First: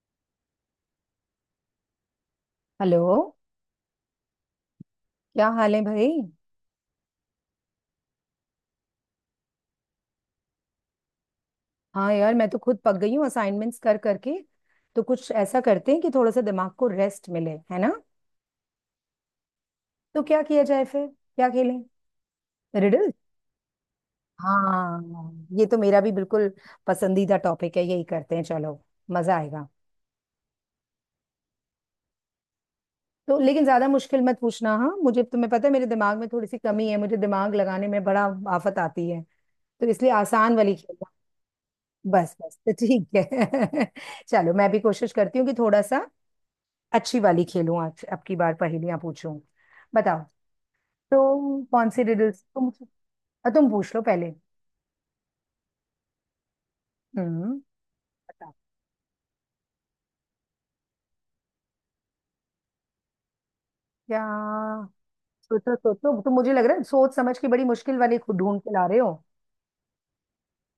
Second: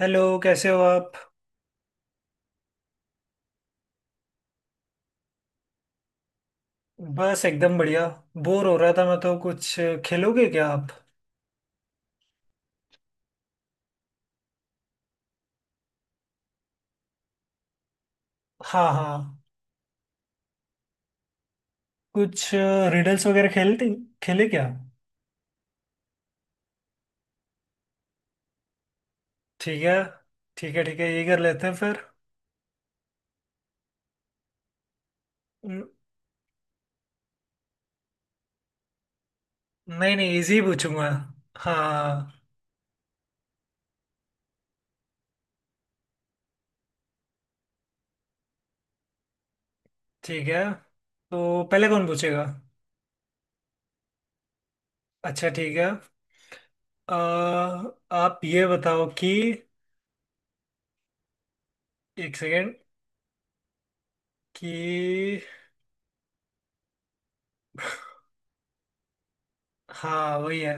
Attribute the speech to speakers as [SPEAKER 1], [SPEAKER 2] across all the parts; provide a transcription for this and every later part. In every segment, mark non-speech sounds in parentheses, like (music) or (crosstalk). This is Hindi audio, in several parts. [SPEAKER 1] हेलो, कैसे हो आप।
[SPEAKER 2] हेलो। क्या हाल है भाई।
[SPEAKER 1] बस एकदम बढ़िया। बोर हो रहा था मैं तो कुछ। खेलोगे क्या आप।
[SPEAKER 2] हाँ यार, मैं तो खुद पक गई हूँ असाइनमेंट्स कर करके। तो कुछ ऐसा करते हैं कि थोड़ा सा दिमाग को रेस्ट मिले, है ना।
[SPEAKER 1] हाँ, हाँ।
[SPEAKER 2] तो क्या किया जाए? फिर क्या खेलें?
[SPEAKER 1] कुछ
[SPEAKER 2] रिडल।
[SPEAKER 1] रिडल्स वगैरह खेलते खेले क्या।
[SPEAKER 2] हाँ, ये तो मेरा भी बिल्कुल पसंदीदा टॉपिक है। यही करते हैं, चलो। मजा आएगा।
[SPEAKER 1] ठीक है, ठीक है, ठीक है, ये कर लेते हैं फिर।
[SPEAKER 2] तो लेकिन ज्यादा मुश्किल मत पूछना हाँ, मुझे तो, तुम्हें पता है मेरे
[SPEAKER 1] न-
[SPEAKER 2] दिमाग में थोड़ी सी कमी है। मुझे दिमाग लगाने में बड़ा आफत आती है। तो इसलिए
[SPEAKER 1] नहीं, नहीं,
[SPEAKER 2] आसान
[SPEAKER 1] इजी
[SPEAKER 2] वाली
[SPEAKER 1] पूछूंगा।
[SPEAKER 2] खेलना।
[SPEAKER 1] हाँ।
[SPEAKER 2] बस बस, तो ठीक है। (laughs) चलो, मैं भी कोशिश करती हूँ कि थोड़ा सा अच्छी वाली खेलूं। आज आपकी बार पहेलियां पूछूं। बताओ।
[SPEAKER 1] ठीक है, तो
[SPEAKER 2] तुम
[SPEAKER 1] पहले
[SPEAKER 2] कौन सी
[SPEAKER 1] कौन
[SPEAKER 2] रिडल्स
[SPEAKER 1] पूछेगा।
[SPEAKER 2] तुम अ, तुम पूछ लो पहले।
[SPEAKER 1] अच्छा, ठीक है। अ,
[SPEAKER 2] हम्म।
[SPEAKER 1] आप
[SPEAKER 2] बताओ।
[SPEAKER 1] ये बताओ कि एक सेकेंड।
[SPEAKER 2] क्या?
[SPEAKER 1] कि।
[SPEAKER 2] सोचो सोचो तुम। मुझे लग रहा है सोच समझ के बड़ी मुश्किल वाली खुद ढूंढ के ला रहे हो।
[SPEAKER 1] हाँ, वही है।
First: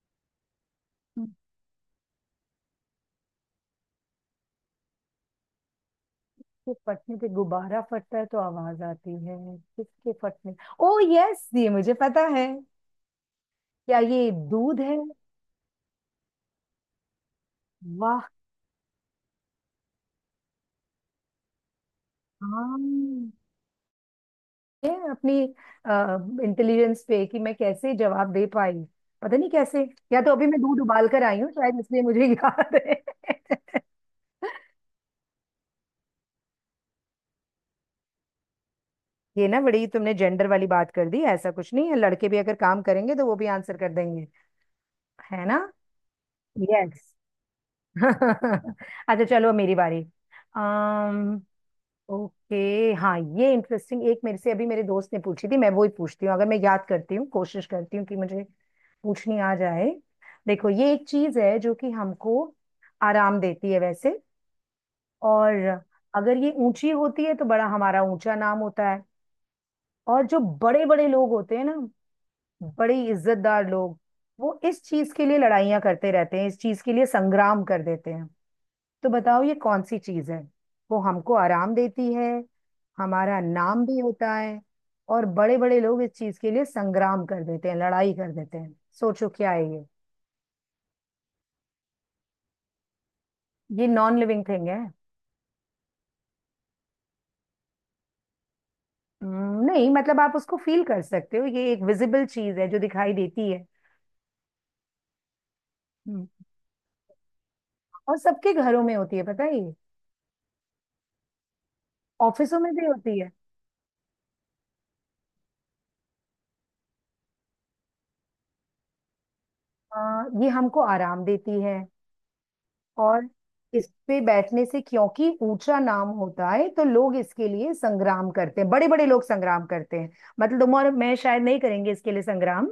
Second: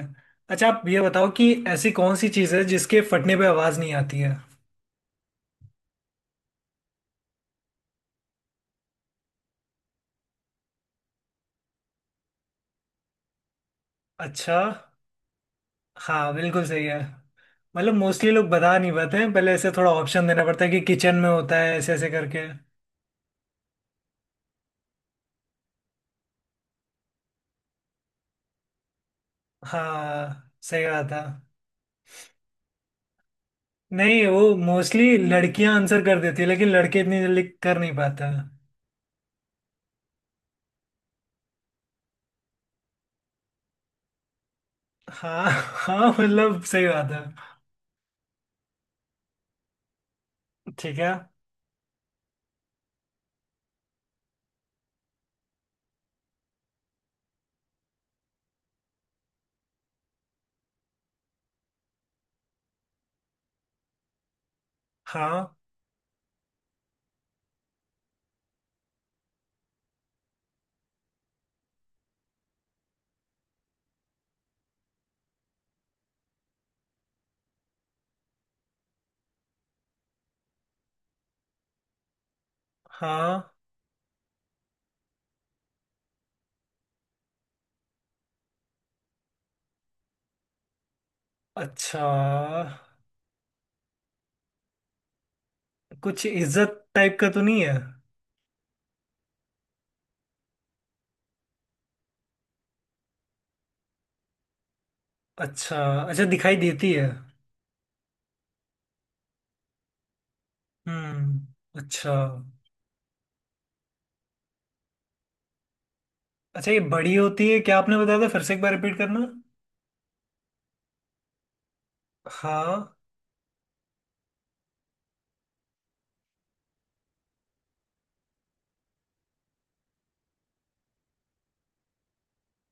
[SPEAKER 1] अच्छा, आप ये
[SPEAKER 2] किसके
[SPEAKER 1] बताओ कि ऐसी कौन सी चीज़ है जिसके फटने पे आवाज़ नहीं आती है।
[SPEAKER 2] फटने पे? गुब्बारा फटता है तो आवाज आती है। किसके फटने? ओ यस, ये मुझे पता है। क्या, ये
[SPEAKER 1] अच्छा।
[SPEAKER 2] दूध है?
[SPEAKER 1] हाँ, बिल्कुल सही है। मतलब
[SPEAKER 2] वाह।
[SPEAKER 1] मोस्टली लोग बता नहीं पाते हैं, पहले ऐसे थोड़ा ऑप्शन देना पड़ता है कि किचन में होता है, ऐसे ऐसे करके।
[SPEAKER 2] हाँ, है अपनी इंटेलिजेंस पे कि मैं कैसे जवाब दे पाई। पता नहीं कैसे। या तो अभी
[SPEAKER 1] हाँ,
[SPEAKER 2] मैं दूध
[SPEAKER 1] सही
[SPEAKER 2] उबाल
[SPEAKER 1] बात है।
[SPEAKER 2] कर आई हूँ, शायद इसलिए मुझे याद है। (laughs)
[SPEAKER 1] नहीं, वो मोस्टली लड़कियां आंसर कर देती है, लेकिन लड़के इतनी जल्दी कर नहीं पाते हैं।
[SPEAKER 2] ये ना बड़ी तुमने जेंडर वाली बात कर दी। ऐसा कुछ नहीं है, लड़के भी अगर काम करेंगे तो वो भी आंसर कर देंगे।
[SPEAKER 1] हाँ,
[SPEAKER 2] है ना?
[SPEAKER 1] (laughs) हाँ, मतलब सही बात
[SPEAKER 2] यस।
[SPEAKER 1] है।
[SPEAKER 2] (laughs) अच्छा चलो, अब मेरी बारी।
[SPEAKER 1] ठीक है।
[SPEAKER 2] अम्म ओके, हाँ, ये इंटरेस्टिंग। एक मेरे से अभी मेरे दोस्त ने पूछी थी, मैं वो ही पूछती हूँ अगर मैं याद करती हूँ। कोशिश करती हूँ कि मुझे पूछनी आ जाए। देखो, ये एक चीज है जो कि हमको आराम देती है वैसे। और
[SPEAKER 1] हाँ,
[SPEAKER 2] अगर ये ऊंची होती है तो बड़ा हमारा ऊंचा नाम होता है। और जो बड़े बड़े लोग होते हैं ना, बड़े इज्जतदार लोग, वो इस चीज के लिए लड़ाइयाँ करते रहते हैं। इस चीज के लिए संग्राम कर देते हैं। तो बताओ, ये कौन सी चीज है? वो हमको आराम देती है,
[SPEAKER 1] हाँ।
[SPEAKER 2] हमारा नाम भी होता है, और बड़े बड़े लोग इस चीज के लिए संग्राम कर देते हैं, लड़ाई कर देते हैं। सोचो, क्या है ये?
[SPEAKER 1] अच्छा,
[SPEAKER 2] ये नॉन लिविंग थिंग है।
[SPEAKER 1] कुछ इज्जत टाइप का तो नहीं है।
[SPEAKER 2] नहीं, मतलब आप उसको फील कर सकते हो। ये एक विजिबल चीज है जो दिखाई देती है।
[SPEAKER 1] अच्छा। अच्छा,
[SPEAKER 2] हम्म,
[SPEAKER 1] दिखाई देती है।
[SPEAKER 2] और सबके घरों में होती है। पता है? ये
[SPEAKER 1] हम्म। अच्छा।
[SPEAKER 2] ऑफिसों में भी होती है।
[SPEAKER 1] अच्छा, ये बड़ी होती है क्या? आपने बताया था, फिर से एक बार रिपीट करना।
[SPEAKER 2] ये हमको आराम देती है।
[SPEAKER 1] हाँ।
[SPEAKER 2] और इस पे बैठने से क्योंकि ऊंचा नाम होता है, तो लोग इसके लिए संग्राम करते हैं। बड़े बड़े लोग संग्राम करते हैं। मतलब तुम और मैं शायद नहीं करेंगे इसके लिए संग्राम,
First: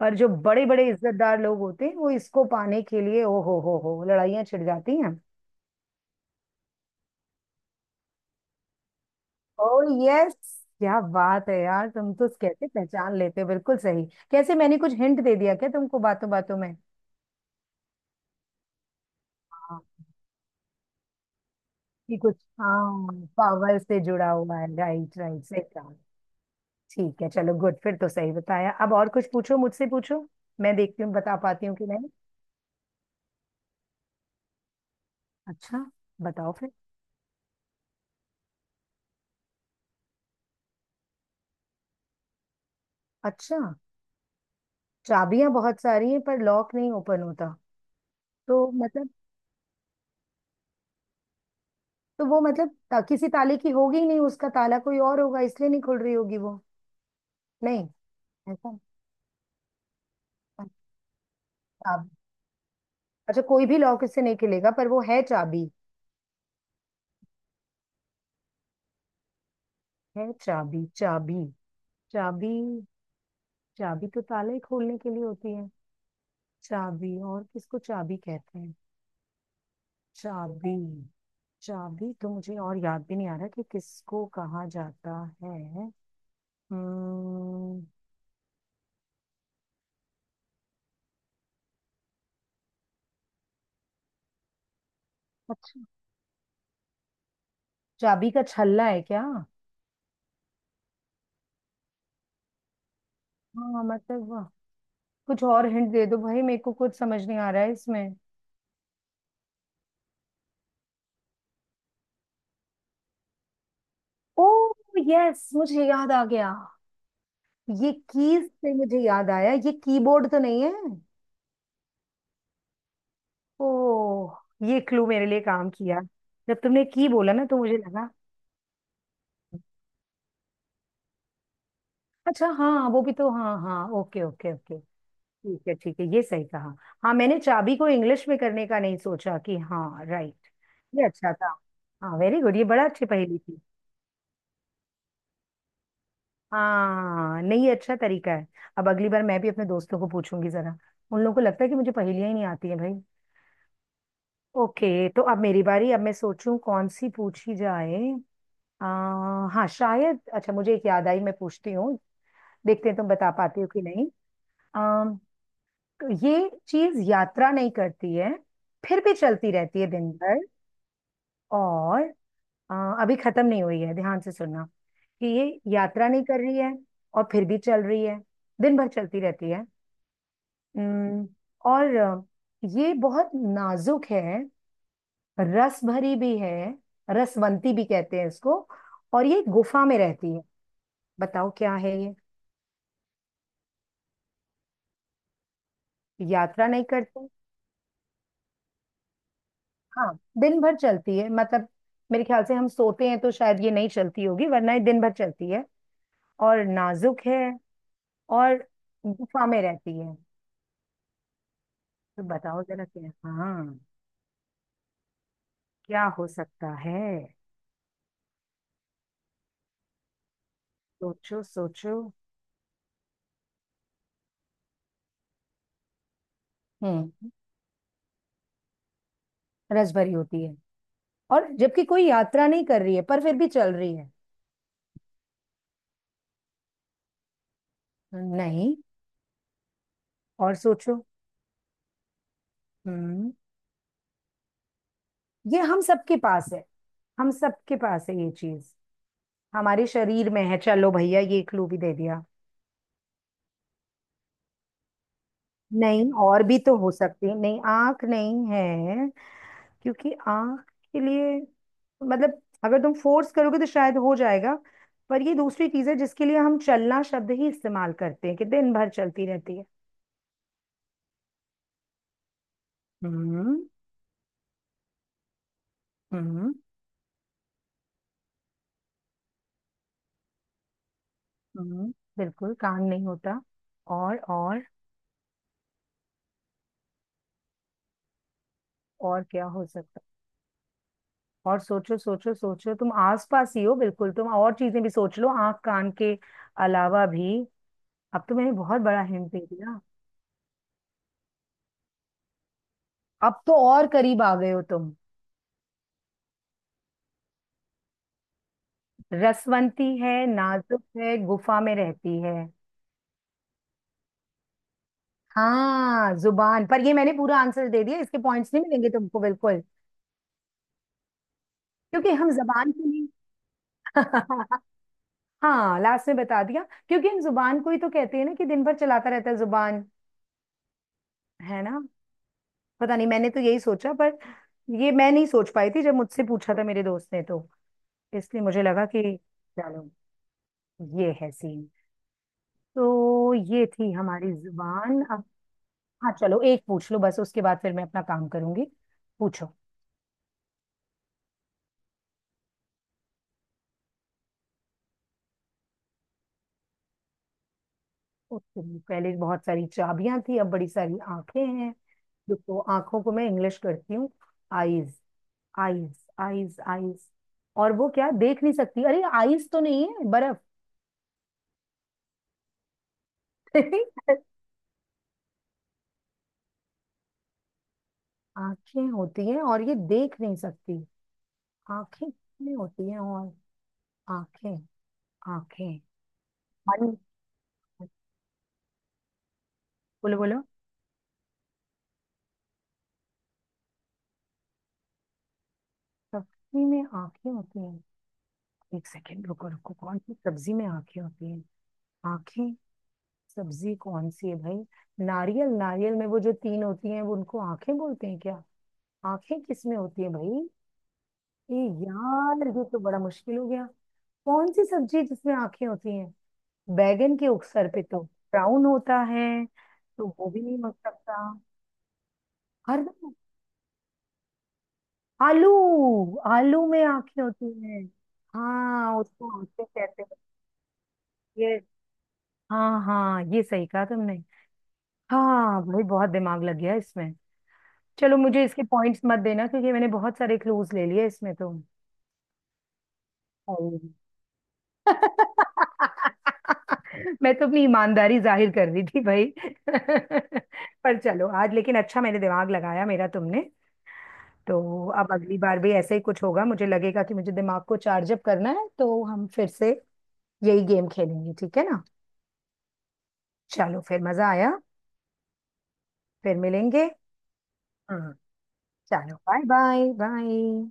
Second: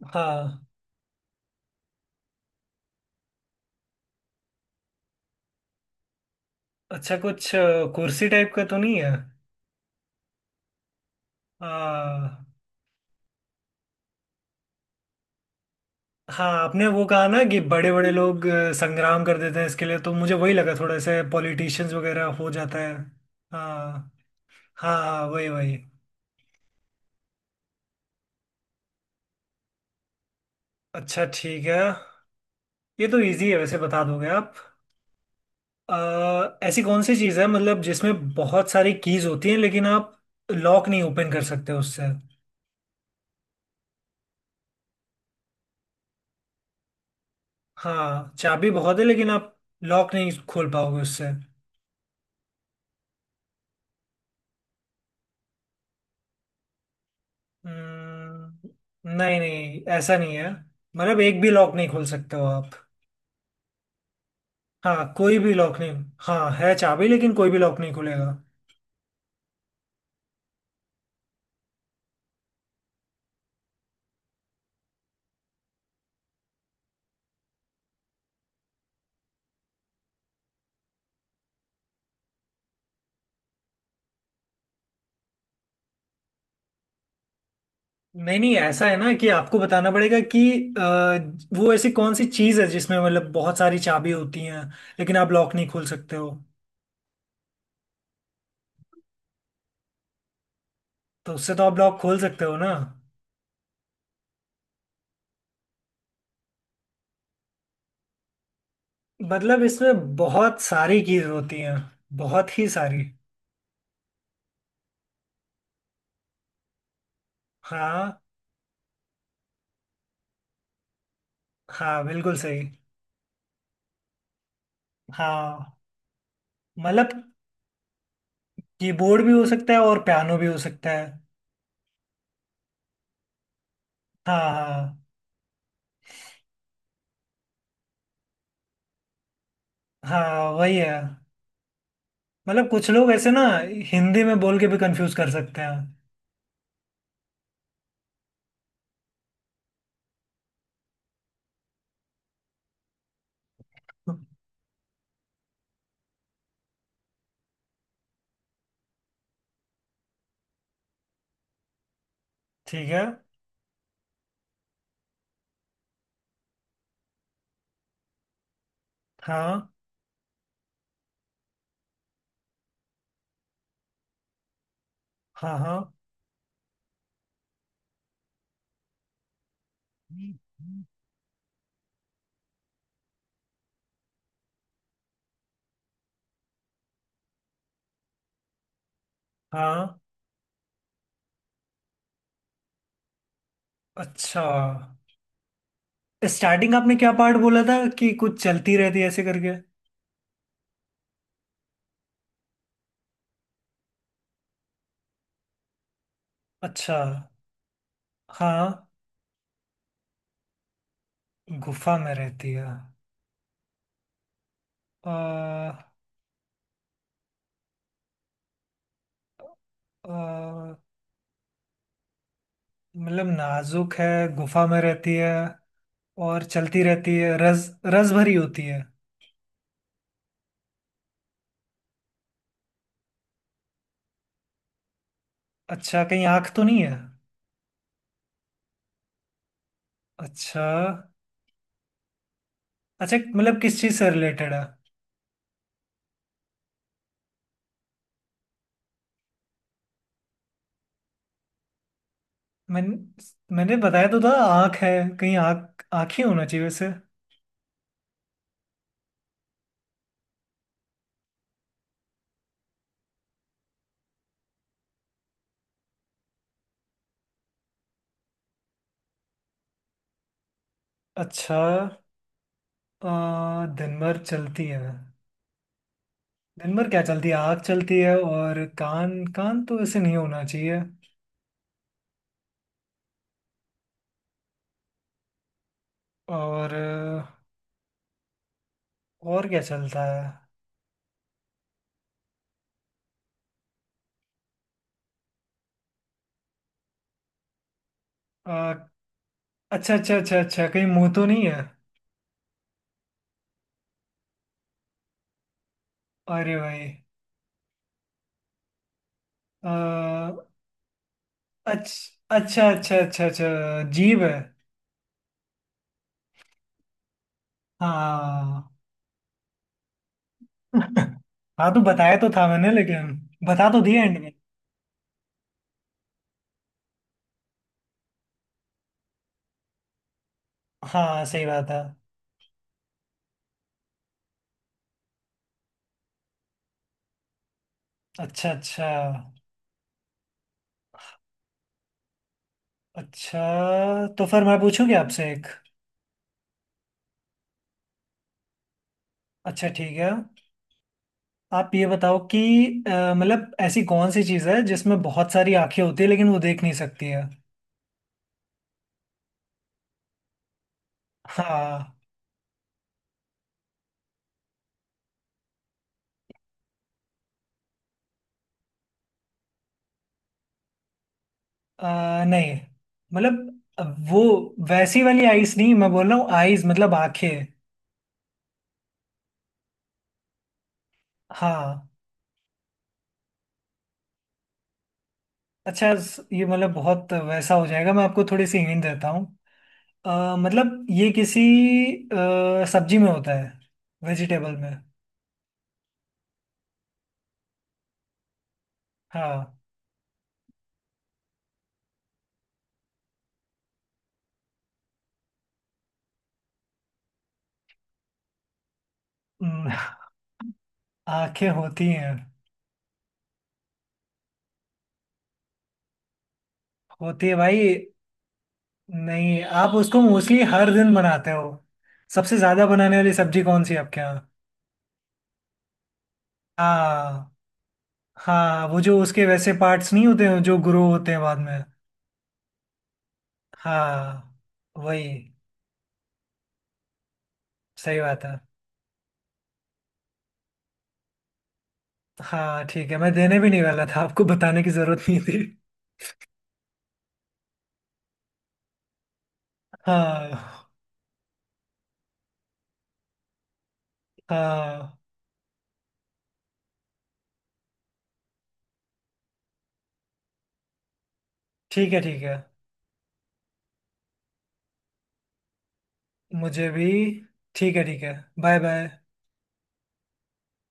[SPEAKER 2] पर जो बड़े
[SPEAKER 1] हाँ।
[SPEAKER 2] बड़े इज्जतदार लोग होते हैं वो इसको पाने के लिए, ओ हो, लड़ाइयां छिड़ जाती हैं।
[SPEAKER 1] अच्छा, कुछ कुर्सी टाइप का तो नहीं है।
[SPEAKER 2] ओ यस! क्या बात है यार, तुम तो
[SPEAKER 1] हाँ।
[SPEAKER 2] कैसे पहचान लेते हो बिल्कुल सही। कैसे? मैंने कुछ हिंट दे दिया क्या तुमको बातों
[SPEAKER 1] हाँ,
[SPEAKER 2] बातों में?
[SPEAKER 1] आपने वो कहा ना कि बड़े बड़े लोग संग्राम कर देते हैं
[SPEAKER 2] हाँ
[SPEAKER 1] इसके लिए, तो मुझे वही लगा थोड़ा सा पॉलिटिशियंस
[SPEAKER 2] कि
[SPEAKER 1] वगैरह
[SPEAKER 2] कुछ,
[SPEAKER 1] हो जाता है।
[SPEAKER 2] हाँ पावर से
[SPEAKER 1] हाँ।
[SPEAKER 2] जुड़ा हुआ है।
[SPEAKER 1] हाँ,
[SPEAKER 2] राइट
[SPEAKER 1] हाँ,
[SPEAKER 2] राइट,
[SPEAKER 1] वही
[SPEAKER 2] सही
[SPEAKER 1] वही।
[SPEAKER 2] कहा। ठीक है, चलो, गुड। फिर तो सही बताया। अब और कुछ पूछो, मुझसे पूछो। मैं देखती हूँ
[SPEAKER 1] अच्छा,
[SPEAKER 2] बता पाती
[SPEAKER 1] ठीक
[SPEAKER 2] हूँ
[SPEAKER 1] है।
[SPEAKER 2] कि नहीं।
[SPEAKER 1] ये तो इजी है, वैसे बता दोगे आप।
[SPEAKER 2] अच्छा, बताओ फिर।
[SPEAKER 1] ऐसी कौन सी चीज़ है मतलब जिसमें बहुत सारी कीज होती हैं, लेकिन आप लॉक नहीं ओपन कर सकते उससे।
[SPEAKER 2] अच्छा, चाबियां बहुत सारी हैं पर लॉक नहीं ओपन होता,
[SPEAKER 1] हाँ,
[SPEAKER 2] तो
[SPEAKER 1] चाबी बहुत है,
[SPEAKER 2] मतलब।
[SPEAKER 1] लेकिन आप लॉक नहीं खोल पाओगे उससे।
[SPEAKER 2] तो वो मतलब, किसी ताले की होगी ही नहीं, उसका ताला कोई और होगा इसलिए नहीं खुल रही होगी वो। नहीं,
[SPEAKER 1] हम्म,
[SPEAKER 2] ऐसा।
[SPEAKER 1] नहीं, नहीं, ऐसा नहीं है, मतलब एक भी लॉक नहीं
[SPEAKER 2] अच्छा,
[SPEAKER 1] खोल सकते हो आप।
[SPEAKER 2] अच्छा, कोई भी लॉक इससे नहीं खुलेगा पर वो
[SPEAKER 1] हाँ,
[SPEAKER 2] है
[SPEAKER 1] कोई भी
[SPEAKER 2] चाबी।
[SPEAKER 1] लॉक नहीं। हाँ, है चाबी, लेकिन कोई भी लॉक नहीं खुलेगा।
[SPEAKER 2] है चाबी। चाबी। चाबी। चाबी तो ताला ही खोलने के लिए होती है। चाबी और किसको चाबी कहते हैं? चाबी। चाबी तो मुझे और याद भी नहीं आ रहा कि किसको कहा जाता है। हम्म।
[SPEAKER 1] नहीं, नहीं, ऐसा है ना कि आपको बताना पड़ेगा कि अ, वो ऐसी कौन सी चीज़ है जिसमें मतलब बहुत सारी चाबी होती हैं, लेकिन आप लॉक नहीं
[SPEAKER 2] अच्छा,
[SPEAKER 1] खोल सकते हो।
[SPEAKER 2] चाबी का छल्ला है क्या?
[SPEAKER 1] तो उससे तो आप लॉक खोल सकते हो ना।
[SPEAKER 2] हाँ, मतलब कुछ और हिंट दे दो भाई, मेरे को कुछ समझ नहीं आ रहा है इसमें।
[SPEAKER 1] मतलब इसमें बहुत सारी चीज़ होती हैं, बहुत ही सारी।
[SPEAKER 2] ओ यस, मुझे याद आ गया। ये
[SPEAKER 1] हाँ।
[SPEAKER 2] कीज से मुझे याद आया, ये कीबोर्ड तो नहीं है?
[SPEAKER 1] हाँ, बिल्कुल सही।
[SPEAKER 2] ओ, ये क्लू मेरे लिए काम
[SPEAKER 1] हाँ,
[SPEAKER 2] किया। जब तुमने की
[SPEAKER 1] मतलब
[SPEAKER 2] बोला ना तो मुझे लगा।
[SPEAKER 1] कीबोर्ड भी हो सकता है और पियानो भी हो सकता है।
[SPEAKER 2] अच्छा हाँ, वो भी तो, हाँ हाँ, ओके
[SPEAKER 1] हाँ,
[SPEAKER 2] ओके ओके।
[SPEAKER 1] हाँ।
[SPEAKER 2] ठीक है ठीक है, ये सही कहा। हाँ, मैंने चाबी को इंग्लिश में करने का नहीं सोचा कि हाँ, राइट।
[SPEAKER 1] हाँ, वही है।
[SPEAKER 2] ये अच्छा था। हाँ, वेरी गुड, ये
[SPEAKER 1] मतलब
[SPEAKER 2] बड़ा
[SPEAKER 1] कुछ
[SPEAKER 2] अच्छी
[SPEAKER 1] लोग ऐसे
[SPEAKER 2] पहेली
[SPEAKER 1] ना,
[SPEAKER 2] थी।
[SPEAKER 1] हिंदी में बोल के भी कंफ्यूज कर सकते हैं।
[SPEAKER 2] हाँ नहीं, ये अच्छा तरीका है। अब अगली बार मैं भी अपने दोस्तों को पूछूंगी जरा। उन लोगों को लगता है कि मुझे पहेलियां ही नहीं आती हैं भाई। ओके, तो अब मेरी बारी। अब मैं सोचूं कौन सी पूछी जाए। आ, हाँ, शायद अच्छा मुझे एक याद आई, मैं पूछती हूँ।
[SPEAKER 1] ठीक
[SPEAKER 2] देखते हैं
[SPEAKER 1] है।
[SPEAKER 2] तुम बता पाती हो कि नहीं। आ, ये चीज यात्रा नहीं करती है, फिर भी चलती
[SPEAKER 1] हाँ,
[SPEAKER 2] रहती है दिन भर। और अ, अभी खत्म नहीं हुई है, ध्यान से सुनना कि
[SPEAKER 1] हाँ,
[SPEAKER 2] ये
[SPEAKER 1] हाँ,
[SPEAKER 2] यात्रा नहीं कर रही है और फिर भी चल रही है, दिन भर चलती रहती है। उम्म, और ये बहुत नाजुक है। रस भरी भी है। रसवंती भी कहते हैं इसको। और ये गुफा में
[SPEAKER 1] हाँ।
[SPEAKER 2] रहती है। बताओ क्या है ये?
[SPEAKER 1] अच्छा,
[SPEAKER 2] यात्रा
[SPEAKER 1] स्टार्टिंग
[SPEAKER 2] नहीं
[SPEAKER 1] आपने क्या
[SPEAKER 2] करती,
[SPEAKER 1] पार्ट बोला था कि कुछ चलती रहती है, ऐसे करके।
[SPEAKER 2] हाँ। दिन भर चलती है मतलब, मेरे ख्याल से हम सोते हैं तो शायद ये नहीं चलती होगी, वरना ये दिन भर चलती है। और
[SPEAKER 1] अच्छा।
[SPEAKER 2] नाजुक है, और
[SPEAKER 1] हाँ।
[SPEAKER 2] गुफा में रहती है।
[SPEAKER 1] गुफा में
[SPEAKER 2] तो
[SPEAKER 1] रहती
[SPEAKER 2] बताओ
[SPEAKER 1] है।
[SPEAKER 2] जरा, क्या हाँ,
[SPEAKER 1] अ,
[SPEAKER 2] क्या हो सकता है?
[SPEAKER 1] अ,
[SPEAKER 2] सोचो सोचो।
[SPEAKER 1] मतलब नाजुक है, गुफा में रहती है और चलती
[SPEAKER 2] हम्म।
[SPEAKER 1] रहती है, रस रस भरी होती है।
[SPEAKER 2] रसभरी होती है, और जबकि कोई यात्रा नहीं कर रही है पर फिर भी चल रही है।
[SPEAKER 1] अच्छा, कहीं आँख तो नहीं है।
[SPEAKER 2] नहीं, और
[SPEAKER 1] अच्छा।
[SPEAKER 2] सोचो।
[SPEAKER 1] अच्छा,
[SPEAKER 2] हम्म।
[SPEAKER 1] मतलब किस चीज से रिलेटेड है?
[SPEAKER 2] ये हम सबके पास है, हम सबके पास है ये चीज, हमारे शरीर में है। चलो भैया, ये क्लू भी दे दिया।
[SPEAKER 1] मैंने मैंने बताया तो था, आँख है। कहीं आँख
[SPEAKER 2] नहीं,
[SPEAKER 1] आँख ही
[SPEAKER 2] और
[SPEAKER 1] होना
[SPEAKER 2] भी
[SPEAKER 1] चाहिए
[SPEAKER 2] तो
[SPEAKER 1] वैसे।
[SPEAKER 2] हो सकती है। नहीं, आंख नहीं है। क्योंकि आंख के लिए, मतलब अगर तुम फोर्स करोगे तो शायद हो जाएगा, पर ये दूसरी चीज है जिसके लिए हम चलना शब्द ही इस्तेमाल करते हैं कि दिन भर चलती रहती है।
[SPEAKER 1] अच्छा।
[SPEAKER 2] हम्म,
[SPEAKER 1] दिन भर चलती है।
[SPEAKER 2] हम्म,
[SPEAKER 1] दिन भर क्या चलती है, आँख चलती है और कान, कान तो वैसे नहीं होना चाहिए।
[SPEAKER 2] हम्म, बिल्कुल काम नहीं होता। और और
[SPEAKER 1] और
[SPEAKER 2] और क्या
[SPEAKER 1] और क्या
[SPEAKER 2] हो सकता?
[SPEAKER 1] चलता है?
[SPEAKER 2] और सोचो सोचो सोचो, तुम आसपास ही हो बिल्कुल तुम। और चीजें भी सोच लो, आंख कान के अलावा भी। अब तो मैंने
[SPEAKER 1] आ,
[SPEAKER 2] बहुत बड़ा हिंट दे दिया।
[SPEAKER 1] अच्छा, अच्छा, अच्छा, अच्छा, कहीं मुंह तो नहीं है?
[SPEAKER 2] अब तो और करीब आ गए हो तुम।
[SPEAKER 1] अरे भाई।
[SPEAKER 2] रसवंती है,
[SPEAKER 1] आ,
[SPEAKER 2] नाजुक है, गुफा में रहती
[SPEAKER 1] अच्छा,
[SPEAKER 2] है।
[SPEAKER 1] अच्छा, अच्छा, अच्छा, अच्छा। जीभ है।
[SPEAKER 2] हाँ जुबान! पर ये मैंने पूरा आंसर दे दिया, इसके पॉइंट्स
[SPEAKER 1] हाँ,
[SPEAKER 2] नहीं मिलेंगे तुमको बिल्कुल।
[SPEAKER 1] (laughs) हाँ, तो
[SPEAKER 2] क्योंकि
[SPEAKER 1] बताया तो
[SPEAKER 2] हम
[SPEAKER 1] था मैंने,
[SPEAKER 2] जबान को नहीं।
[SPEAKER 1] लेकिन बता तो दिया एंड में।
[SPEAKER 2] (laughs) हाँ, लास्ट में बता दिया। क्योंकि हम जुबान को ही तो कहते हैं ना कि दिन भर चलाता रहता है जुबान।
[SPEAKER 1] हाँ, सही
[SPEAKER 2] है
[SPEAKER 1] बात है।
[SPEAKER 2] ना? पता नहीं, मैंने तो यही सोचा। पर ये मैं नहीं सोच पाई थी जब मुझसे पूछा था मेरे दोस्त ने तो। इसलिए
[SPEAKER 1] अच्छा,
[SPEAKER 2] मुझे
[SPEAKER 1] अच्छा,
[SPEAKER 2] लगा कि चलो, ये है सीन। तो ये थी
[SPEAKER 1] अच्छा, तो
[SPEAKER 2] हमारी
[SPEAKER 1] फिर मैं पूछूंगी
[SPEAKER 2] जुबान, अब।
[SPEAKER 1] आपसे एक।
[SPEAKER 2] हाँ, चलो, एक पूछ लो बस। उसके बाद फिर मैं अपना काम करूंगी। पूछो।
[SPEAKER 1] अच्छा, ठीक है। आप ये बताओ कि मतलब ऐसी कौन सी चीज़ है जिसमें बहुत सारी आंखें होती है, लेकिन वो देख नहीं सकती है।
[SPEAKER 2] ओके, पहले बहुत सारी चाबियां थी, अब बड़ी सारी आंखें हैं।
[SPEAKER 1] हाँ।
[SPEAKER 2] देखो, आंखों को मैं इंग्लिश करती हूँ। Eyes, eyes, eyes, eyes. और वो क्या देख नहीं सकती? अरे आईज तो नहीं है बर्फ।
[SPEAKER 1] नहीं, मतलब वो
[SPEAKER 2] (laughs)
[SPEAKER 1] वैसी वाली आईज नहीं मैं बोल रहा हूँ, आईज मतलब आंखें।
[SPEAKER 2] आंखें होती हैं और ये देख नहीं सकती।
[SPEAKER 1] हाँ।
[SPEAKER 2] आंखें कितनी होती हैं? और आंखें, आंखें,
[SPEAKER 1] अच्छा, ये मतलब
[SPEAKER 2] मन।
[SPEAKER 1] बहुत वैसा हो जाएगा, मैं आपको थोड़ी सी हिंट देता हूँ।
[SPEAKER 2] बोलो बोलो।
[SPEAKER 1] मतलब ये किसी सब्जी में होता है, वेजिटेबल में।
[SPEAKER 2] सब्जी में आंखें होती हैं? एक सेकेंड, रुको
[SPEAKER 1] हाँ।
[SPEAKER 2] रुको, कौन सी सब्जी में आंखें होती हैं? आंखें। सब्जी कौन सी है भाई? नारियल, नारियल में वो जो तीन होती हैं, वो उनको आंखें बोलते हैं क्या? आंखें किस
[SPEAKER 1] हम्म,
[SPEAKER 2] में होती हैं भाई?
[SPEAKER 1] आंखें
[SPEAKER 2] ये
[SPEAKER 1] होती हैं।
[SPEAKER 2] यार, ये तो बड़ा मुश्किल हो गया। कौन सी सब्जी है जिसमें आंखें होती हैं? बैगन के
[SPEAKER 1] होती है भाई।
[SPEAKER 2] अक्सर पे तो ब्राउन होता है,
[SPEAKER 1] नहीं, आप उसको
[SPEAKER 2] तो वो भी
[SPEAKER 1] मोस्टली
[SPEAKER 2] नहीं
[SPEAKER 1] हर
[SPEAKER 2] हो
[SPEAKER 1] दिन
[SPEAKER 2] सकता।
[SPEAKER 1] बनाते हो। सबसे ज्यादा
[SPEAKER 2] हर,
[SPEAKER 1] बनाने वाली सब्जी कौन सी है आपके यहाँ?
[SPEAKER 2] आलू! आलू में आंखें
[SPEAKER 1] हाँ।
[SPEAKER 2] होती हैं?
[SPEAKER 1] हाँ, वो
[SPEAKER 2] हाँ,
[SPEAKER 1] जो उसके
[SPEAKER 2] उसको
[SPEAKER 1] वैसे
[SPEAKER 2] आंखें
[SPEAKER 1] पार्ट्स
[SPEAKER 2] कहते
[SPEAKER 1] नहीं
[SPEAKER 2] हैं
[SPEAKER 1] होते हैं जो ग्रो होते हैं बाद
[SPEAKER 2] ये।
[SPEAKER 1] में।
[SPEAKER 2] हाँ हाँ, ये सही कहा तुमने।
[SPEAKER 1] हाँ, वही।
[SPEAKER 2] हाँ भाई, बहुत दिमाग लग गया इसमें।
[SPEAKER 1] सही
[SPEAKER 2] चलो,
[SPEAKER 1] बात है।
[SPEAKER 2] मुझे इसके पॉइंट्स मत देना क्योंकि मैंने बहुत सारे क्लूज ले लिए इसमें तो।
[SPEAKER 1] हाँ, ठीक है, मैं देने भी नहीं
[SPEAKER 2] अरे,
[SPEAKER 1] वाला था, आपको बताने की जरूरत नहीं थी।
[SPEAKER 2] (laughs) मैं तो अपनी ईमानदारी जाहिर कर रही थी भाई। (laughs)
[SPEAKER 1] हाँ।
[SPEAKER 2] पर चलो आज, लेकिन अच्छा मैंने दिमाग लगाया मेरा, तुमने। तो
[SPEAKER 1] हाँ,
[SPEAKER 2] अब अगली बार भी ऐसा ही कुछ होगा, मुझे लगेगा कि मुझे दिमाग को चार्ज अप करना है तो हम फिर से यही गेम खेलेंगे। ठीक है ना?
[SPEAKER 1] ठीक है, ठीक है,
[SPEAKER 2] चलो, फिर मजा आया। फिर
[SPEAKER 1] मुझे भी।
[SPEAKER 2] मिलेंगे।
[SPEAKER 1] ठीक है, ठीक है।
[SPEAKER 2] हाँ,
[SPEAKER 1] बाय, बाय।
[SPEAKER 2] चलो बाय बाय बाय।